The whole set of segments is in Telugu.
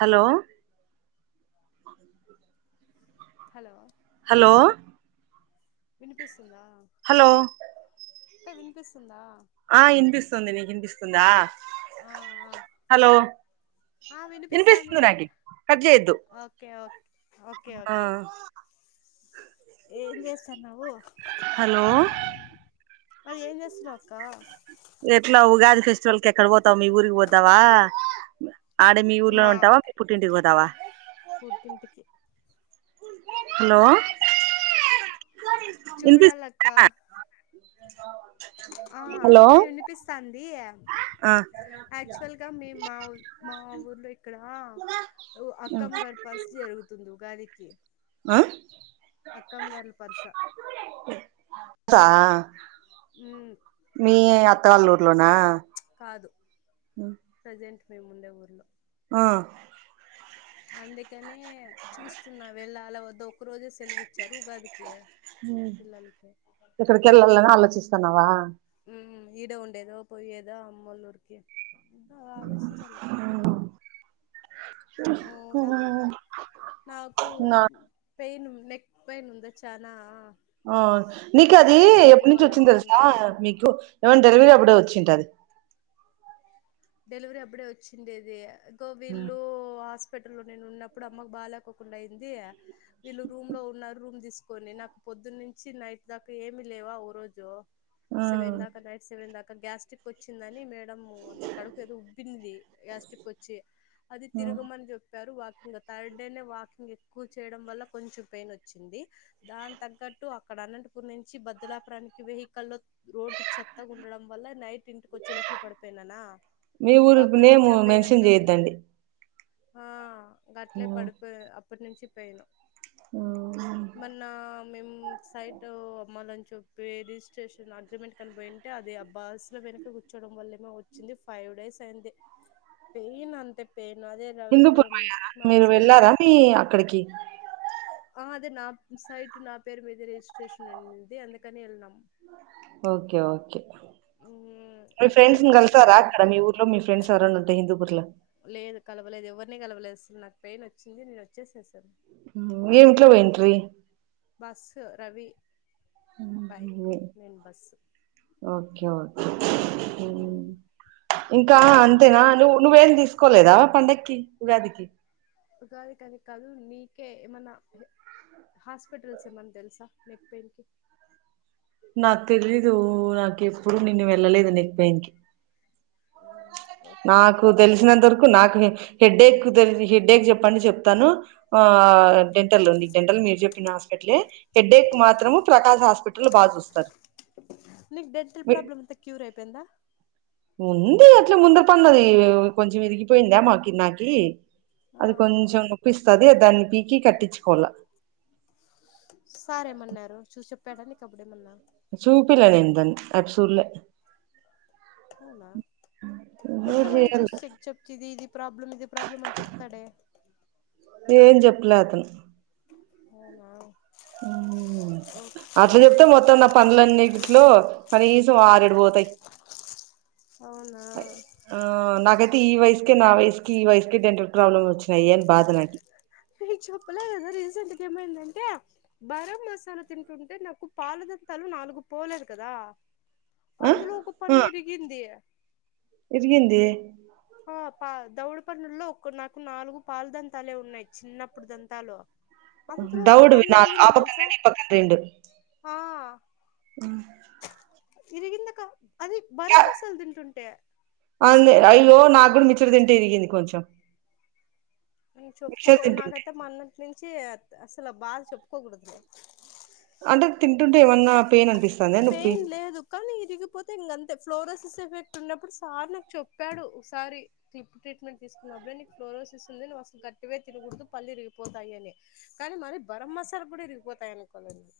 హలో హలో హలో వినిపిస్తూ ఆ హలో అక్క వినిపిస్తుందా ందా ఆ ఆ ఇనిపిస్తుంది వినిపిస్తాంది నాకి కట్ చేయొద్దు ఓకే ఓకే ఆ ఓకే ఏం చేస్తానవు హలో మరి ఏం చేస్తున్నావు అక్క ఎట్లా ఉగాది ఫెస్టివల్ కి ఎక్కడ పోతావు మీ ఊరికి పోతావా ఆడే మీ ఊర్లోనే మా ఉంటావా మీ పుట్టింటికి పోదావా పుట్టింటికి హలో చూడాలక్క ఇనిపిస్తుందా ఆ అక్క వినిపిస్తంది ఆ యాక్చువల్గా మేం మా ఊ మా ఊర్లో ఇక్కడ అక్కం గారి పరీస్తూ జరుగుతుంది ఉగాది [inaudible] అ అక్కం గర్ల పరుస ఆ మీ అక్కళ్ళూర్లోనా కాదు ప్రజెంట్ మేముండే ఊర్లో అ అందుక నే చూస్తున్నా వెళ్ళాల వెళ్ళాలా వద్ద ఒక రోజు సెలవు ఇచ్చారు ఉగాదికి పిల్లలకి నావా ఉ ఈడ ఉండేదో, పోయ్యేదో అమ్మోల్లూరుకి ఆ ఆలోచించాల ఇంకా [unintelligible] నాకు నా పెయిన్ నెక్ పెయిన్ ఉంద చనా ఆ నీకు అది ఎప్పనుంచి వచ్చింది తెలుసా, చూపించుకోవాలనుకుంటున్నాను మీకు ఏమైనా డెలివరీ అప్పుడే వచ్చుంటాది. - [unintelligible] డెలివరీ అప్పుడే వచ్చింది ఇదీ హ్మ్. కోవిల్లు హాస్ స్పిటల్లో నేను ఉన్నప్పుడు అమ్మకు బాలేకోకుండా అయింది. వీళ్ళు రూమ్ లో ఉన్నారు రూమ్ తీసుకు కొని నాకు పొద్దునుంచి నైట్ దాకా ఏమి లేవా ఓ రోజు ఆ సెవెన్ దాక నైట్ సెవెన్ దాకా గ్యాస్ట్రిక్ వచ్చిందని మేడం కడుపు ఏదో ఉబ్బింది గ్యాస్టిక్ వచ్చి అది ఆ! తిరగమని చెప్పారు. Walking third day walking ఎక్కువ చేయడం వల్ల కొంచెం పెయిన్ వచ్చింది. దాని తగ్గట్టు అక్కడ అనంతపూర్ నుంచి భదలాపురానికి వెహికల్ లో రోడ్డు చెత్తగా ఉండడం వల్ల నైట్ ఇంటికి వచ్చే లోపల పడిపోయినానా మీ ఇంకా ఊరు అప్పటి నుంచి నేము ఆ పెయిన్ మెన్షన్ అట్లే ఉంది చేయద్దండి. ఆ గట్లే పడిపోయా అప్ ప్పటి నుంచి పేయిన్ హ్మ్. మొన్న మేము సైట్ అమ్మాలని చెప్పి రిజిస్ట్రేషన్ అగ్రిమెంట్ కని పోయింటే అది ఆ బస్సు లో వెనక కూర్చోవడం వల్లమొ వచ్చింది. ఫైవ్ డేస్ అయింది పెయిన్ అంతే పెయిన్. అదే రవి హిందూపుర పోయారా మా మీరు హస్బెండ్ కి వెళ్ళారా మీ అక్కడికి అదే నా సైట్ నా పేరు మీద రిజిస్ట్రేషన్ అయింది అందుకని వెళ్లినాం. ఓకే ఓకే మ్ మీ అగ్రిమెంట్ ఫ్రెండ్స్ని కోసం అని కలిసారా వెళ్ళి అక్కడ మీ ఊర్లో మీ ఫ్రెండ్స్ ఎవర ఉంటే హిందూపుర్లో. లేదు కలవలేదు, ఎవరిని కలవలేదు అసలు నాకు పెయిన్ వచ్చింది నేను వచ్చేసాను. ఏమిట్లో పోయింట్రి బస్ రవి బైకు నేను బస్సు ఓకే ఓకే ఇంకా ఇంకా అంతేనా నువ్వు నువ్వేం తీసుకు లేదా పండకి వవాటికి కాది కానీ కదు నీకే ఏమన్నా హాస్పిటల్స్ ఏమన్నా తెలుసా నెక్ పెయిన్ కి నాకు తెలిదు నాకు ఇప్పుడు నిన్న వెళ్ళలేదు నెక్ బయిన్కి ఓకే నాకు తెలిసినంత వరకు నాకు హెడ్డేక్ హెడ్డేక్ చెప్పండి చెప్తాను ఆ డెంటల్ ఉంది డెంటల్ మీరు చెప్పిన హాస్పిటల్ హెడ్డేక్ మాత్రము ప్రకాష్ హాస్పిటల్ బా నీకు డెంటల్ ప్రాబ్లమ్ క్యూర అయిపోయిందా ఉంది అట్లా ముందర పన్నది కొంచెం విరిగిపోయిందా మాకి నాకి ఆ అది కొంచం నొప్పి వస్తు దాన్ని పీకి కట్టించుకోవాల సారేమన్నారు చూ పెడాడి కప్పుడే మన్నా చూపిలే ఎంతం అప్సూర్ల అవునా మొత్తం అన్న చూస్త ఎక్ చెప్తే ఇది ఇది ప్రాబ్లం ఇది ప్రాబ్లం అని చెప్తాడే తును అవునా ఓకే అట్లా చెప్తే ఓకే మొత్తం నా పనులన్నిట్లో కనీసం ఆరేడుపోతాయి అవునా ఆ నాకైతే ఈ వయసుకే నా వయసుకకి ఈ వయసుకే డెంటల్ ప్రాబ్లమ్ వచ్చినాయి అని బాధ నాకి నకు చెప్పలే కదా రీసెంట్ ఏమైందంటే బరం మసాలా తింటుంటే నాకు పాలదంతాలు నాలుగు పోలేదు కదా ఆ అందులో ఒక ఆ పన్న ఇరిగింది ఇరిగింది పా దౌడిపన్నుల్లో ఒక నాకు నాలుగు పాలు దంతాలే ఉన్నాయి చిన్నప్పుడు దంతాలు అందులో ఒక దౌడువి పన్ను నాలు ఇరిగింది ఆపన్న తెలుసా రెం ఇప్పన్న రెండు ఆ ఇరిగిందకా అది బరం మసాలా తింటుంటే అ అయ్యో నా అడు మిత్ర్ర తింటే ఇరిగింది కొంచెం మిక్చర్ చెప్పుకో తింటుంటే నాకైతే మన్నటి నుంచి అసలు బాద చెొప్పుకోకూడదులే అంటే తింటుంటే ఏమన్నా పెయిన్ అనిపిస్తందా నొప్పి పెయిన్ లేదు కానీ ఇరిగిపోతే ఇంకంతే ఫ్లోరోసిస్ ఎఫెక్ట్ ఉన్నప్పుడు సార్ నాకు చెప్పాడు ఒకసారి టప్పు ట్రీట్మెంట్ తీసుకున్నప్పుడే నీకు ఫ్లోరోసిస్ ఉందివ్ అసలు గట్టిగాే తినకూడదు పళ్ళ రరిగిపోతాయి అని కానీ మరిీ బరం మసాలా కూడా రరిగిపోతాయి అనుకోవాలండి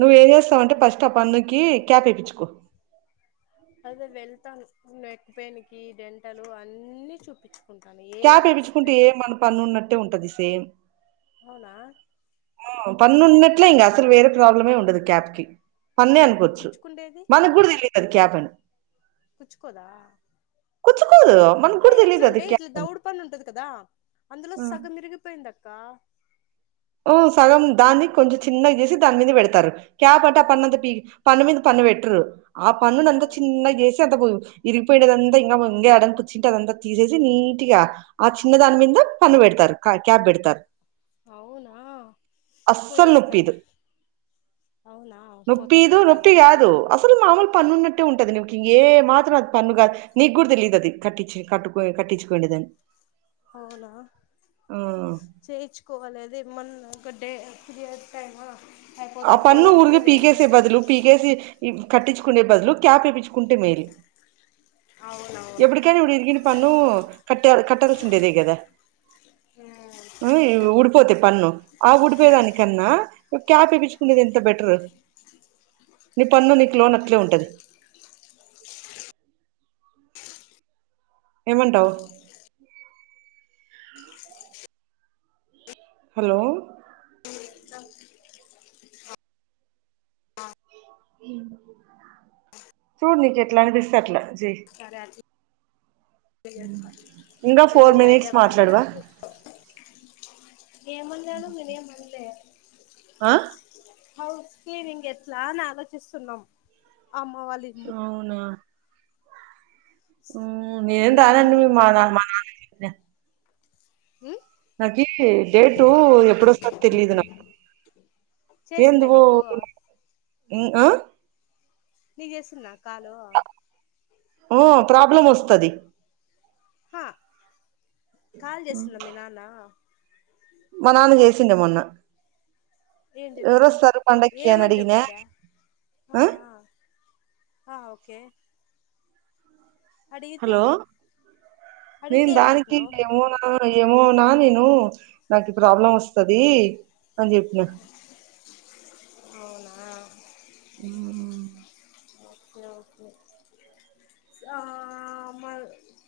నువ్వు ఏం చేస్తావంటే ఫస్ట్ స్టాప్ అన్నకి క్యాబ్ వేయించుకో అదే వెళ్తాను నెక్ పెయిన్ కి డెంటల్ అన్ని చూపిించ క్యాప్ ఇపించుకుంటే ఏ మన పన్ను ఉన్నట్టే ఉంటంది సేమ్ అవునా పన్నన్నట్లా ఇం అసలు వే ప్రాబ్లమే ఉండదు క్యాప్కి పన్నే అనుకోవచ్చు కుచ్చుకుండేది మనకి కూడా తెలి అది క్యాపను కుచ్చుకోదా కుచ్చుకోదు మనకు కూడా తెలియదు అది ఎట్లంటే ఇట్లా క్యాబ్ అని దౌడ పన్ను ఉంటది కదా అందులో సగం ఇరిగిపోయిందిక్క అక్కా ఓ సగం దాన్ని కొంచెం చిన్నగా చేసి దాని మీద పెడతారు క్యాపట పన్నుంత ప పన్ను మీద పన్ను పెట్టరు ఆ పన్నును ఎంత అవు చిన్నగా చేసి అంత పోయి ఇరిగిపోయినదంతా ఇంకా యాడని పుచ్చుింటే అదంతా తీసేసి నీట్ గా ఆ చిన్న దాని మీద పన్ను పెడతారు క్యాప్ పెడతారు. అవునా అస్సలు పోయేస్తాను నొప్పిదు అవునా నొప్పి పోతా ఇ పోతా నొప్పి అయితే కాదు అసలు మామూలు పన్ను ఉన్నట్టే ఉంటది నీకు ఇంక ఏ మాత్రం అది పన్ను కాదు నీకు కూడా తెలిదు అది కట్టి కట్టుకో కట్టించుకోనేదని అవునా చేయించుకోవాలి అదే మొన్న ఒకటే పీరియడ్స్ టైమా ఆ అయిపోతే పన్ను పోదామని ఊరికి వెయిట్ పీకేసీ చేస్తాను బదులు పీకేసి కట్టించుకునే బదులు క్యాప్ ఎపించుకో కుంటే మేలు అవునవును ఎప్పటికైనా ఇరిగిన పన్ను క కట్టాల్సి ఉండేదే కదా హు ఉడిపోతే పన్ను ఆ డిపోయేదానిన్నా క్యాప్ కునేది ఎంత బెటర్ నీ పన్ను నీకు లోన అట్లే ఉంటది. ఏమంటవు. హలో చూడు నీకట్లా అనిపిస్తే అట్లా చెయ్ సరే ఇంకా ఫోర్ మినిట్స్ మాట్లాడవా [unintelligible] ఏమన్నాను నేను ఏమన్లే ఆ హౌస్ క్లీనింగ్ ఎట్లా అని ఆలోచిస్తుస్తున్నాం. అమ్మ వళ్ళ ఇల్లు నేనే ఎం రానండి ఉమ్ మా నా మా నాన్న [unintelligible] నాకిీ డేటు ఎప్పుడూ వస్తాదో తెలిదు నాకు ఏంద చేసిందా నీకు ఇ ఓ నీకు చేసిన్న ఓ ప్రాబ్లమ్ వస్థా తది హా కాల్ చేసిన్న మీ నాన్న మ నాన్న చేసిండే మొన్న ఏం చెప్పినావు ఎవరొస్తారు పండక్కి అని ఏమని అడిగినా చెప్పిందా ఆ ఆ ఆ ఓకే అడిగితే హలో నేను అడిగితే ఏం దానికి చెప్పినావు ఎమో నా ఏమోనా నేను నాకు ప్రాబ్లం వస్తుది, అని చెప్పిన అవునా ఆ ఓకే ఓకే ఆ మా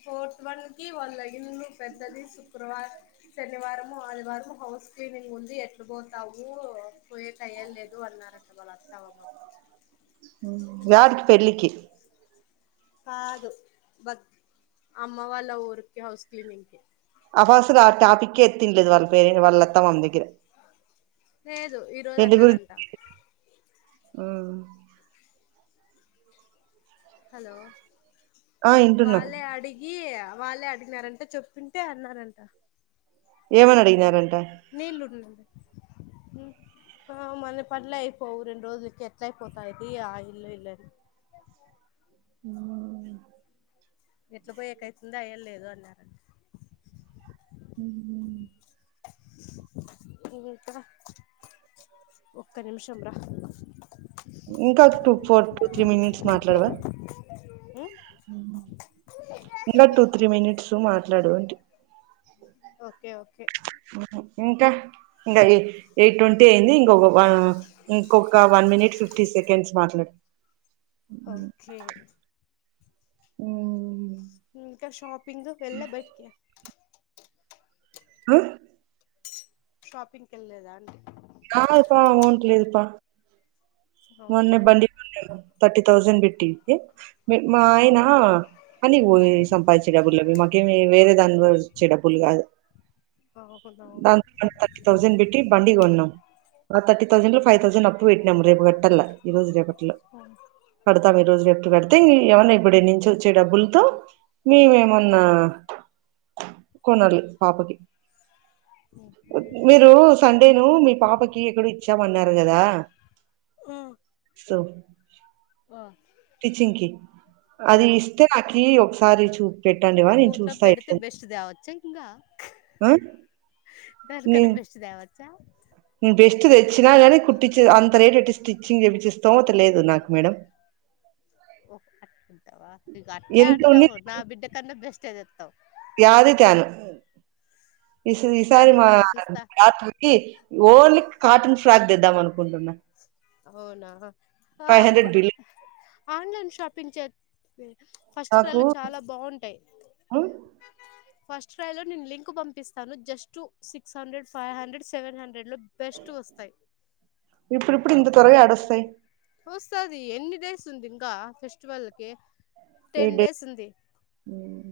ఫోర్త్ వన్ కి వాళ్ళ ఇల్లు పెద్దది శుక్రవారం శనివారంము ఆదివారంము హౌస్ క్లీనింగ్ ఉంది ఎట్లు పోతావు పోయే టైం లేదు అన్నారడి, వల్ల అత్త వ ఎడికి పెళ్ళికి, కాదు బక్ అమ్మ వాళ్ళ ఊరికి హౌస్ క్లీనింగ్ కి అ బస్సు ల ఆ టాపికే ఎత్తింది లేదు వాని పేరు వాళ్ళ అత్త మన దగ్గర, లేదు ఈ రోజు అన్నరంట ఊ హలో ఆ వింటున్నా వాళ్లే అడిగి వాళ్ళే అడిగినారంట చెప్పింటే అన్నారంట ఏమన్ అడిగినారంట ఆ మన పనులేఅయిపోవు రెండు రోజులకి ఎట్ల అయిపోతాది ఆ ఇల్లు ఇల్లు అని ఆ ఎట్లా పోయి ఎకైతుంది అయ్య లేదు అన్నారు అంట హు ఏ అక్క ఒక్క నిమిషం రా ఇంకా two four two three minutes మాట్లాడవా ఉమ్ ఉన్నది టూ త్రీ మినిట్స్ మాట్లాడు అ ఓకే ఓకే ఇంకా ఇంకా ఎ ఎయిట్ ట్వంటీ అయింది ఇంకొక ఇంకొక వన్ మినిట్ ఫిఫ్టీ సెకండ్స్ మాట్లాడు, ఓకే ఊ ఇంకా షాప్ పింగ్ వెళ్లే బయటికి, ఆ షాపింగ్ వెళ్లేదా అండి, నా పా అమౌంట్ లేదుపా మొన్నె అవునా బండి కొన్నారు థర్టీ థౌసండ్ పెట్టేసి మా ఆయన పని పోయి సంపాదించే డబులు అవి మాకేమి వేరే దాని వచ్చే డబ్బులు కాదు అవునవును దాని థర్టీ థౌసండ్ పెట్టి బండి కొన్నాం ఆ థర్టీ థౌసండ్ లో ఫైవ్ థౌసండ్ అప్పు పెట్టినాము రేపు గ ఈ రోజు రేపట్లు కడతాము ఈ రోజు రే పెడితే ఇ ఏమైన్నా ఇప్పుడే నుంచి వచ్చే డబ్బులతో, మేమేమన్నా కొనలి పాపకి మీరు సండేను మీ పాపకి ఎక్కడో ఇచ్చామన్నారు కదా [unintelligible] ఓ టీచింగ్ కి అది ఇస్తే నాకీ ఒ సారి చు ఫోటో పెడితే బెస్ట్ త్యవచ్చా ఇంగా ఆ సర్ నే కన్న బెస్ట్ ద్యావ చ నేను బెస్ట్ తెచ్చినా గాని కుట్టించే అంత రేట్ పెట్టి [unintelligible] లేదు నాకు మేడం అవా ఇంగ అట్లే ఎంత ఉండి అంటావు నా బిడ్డ కన్నా బె [unintelligible] జెట్తవ్ యాది త్యాను ఇసు ఈసారి కాదు మా కాదు చూస్తా రాత్రకి ఓన్లీ కాటన్ ఫ్రాక్ తేద్ద మను కొంటున్నా అవునా ఆ ఫ్ online shopping first cry నాకు లో చాలా బాగుంటాయి ఉమ్, ఫస్ట్ క్రై లో నేను లింక్ పంపిస్తాను just six hundred five hundred seven hundred లో బెస్టూవ్ వస్తాయి ఇప్పుడిప్పుడు ఇంత త్వరగా యాడ వస్తాయ్ వస్తది ఎన్ని డేస్ ఉంది ఇంకా ఫెస్టివల్కి ఏ టెన్ డే డేస్ ఉంది ఉమ్,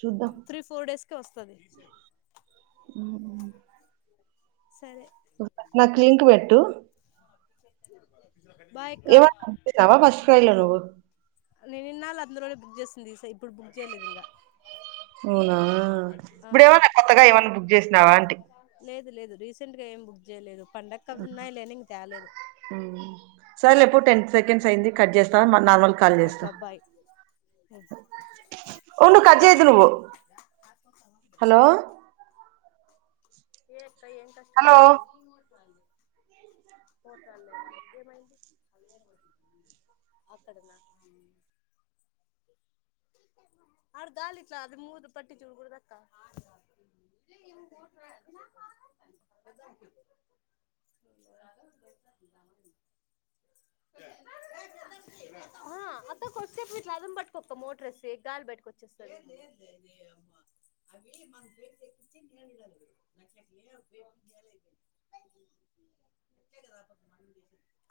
చూద్దాం త్రీ ఫోర్ డేస్ కి వస్తది ఉమ్, సరే నాకు లింక్ పెట్టు [inaudible] బాయ్ అక్క ఏమా [unintelligible] ఫస్ట్ క్రై లో నువు ఉంది సై ఇప్పుడు బుక్ చేయలేదు ఇంగా ఆ ఇప్పుడేమన్నా కొత్తగా ఏమన్నా బుక్ చేసినావా అంట లేదు లేదు రీసెంట్ గా ఏం బుక్ చేయలేదు పండగ అవి ఉన్నాయి లేని ఇంక తేలేదు సరలే పూట ఎంత సెంస్ అయింది కట్ చేస్త నార్మల్ కాల్ ఓకే చేస్తా అక్క బాయ్ ఉండు కట్ చేయద్దు నువ్వు హలో ఏ ఇకా ఏం కష్టం హలో వచ్చింది పోటలేదా ఏమైంది అక్కడ ఆడ గాలి ఇట్లా అది మూరు పట్టి చూడుకూడ దక్క అహా అక్క కొద్దిసేపు ఇట్ల రధం పట్టుకో అక్క మోటరేస్ ఎ గాలు పెట్టుకొచ్చేస్తాది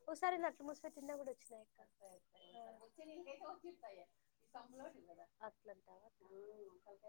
ఓ సారి నట్లు మూసే కింద కూడా వచ్చినాయి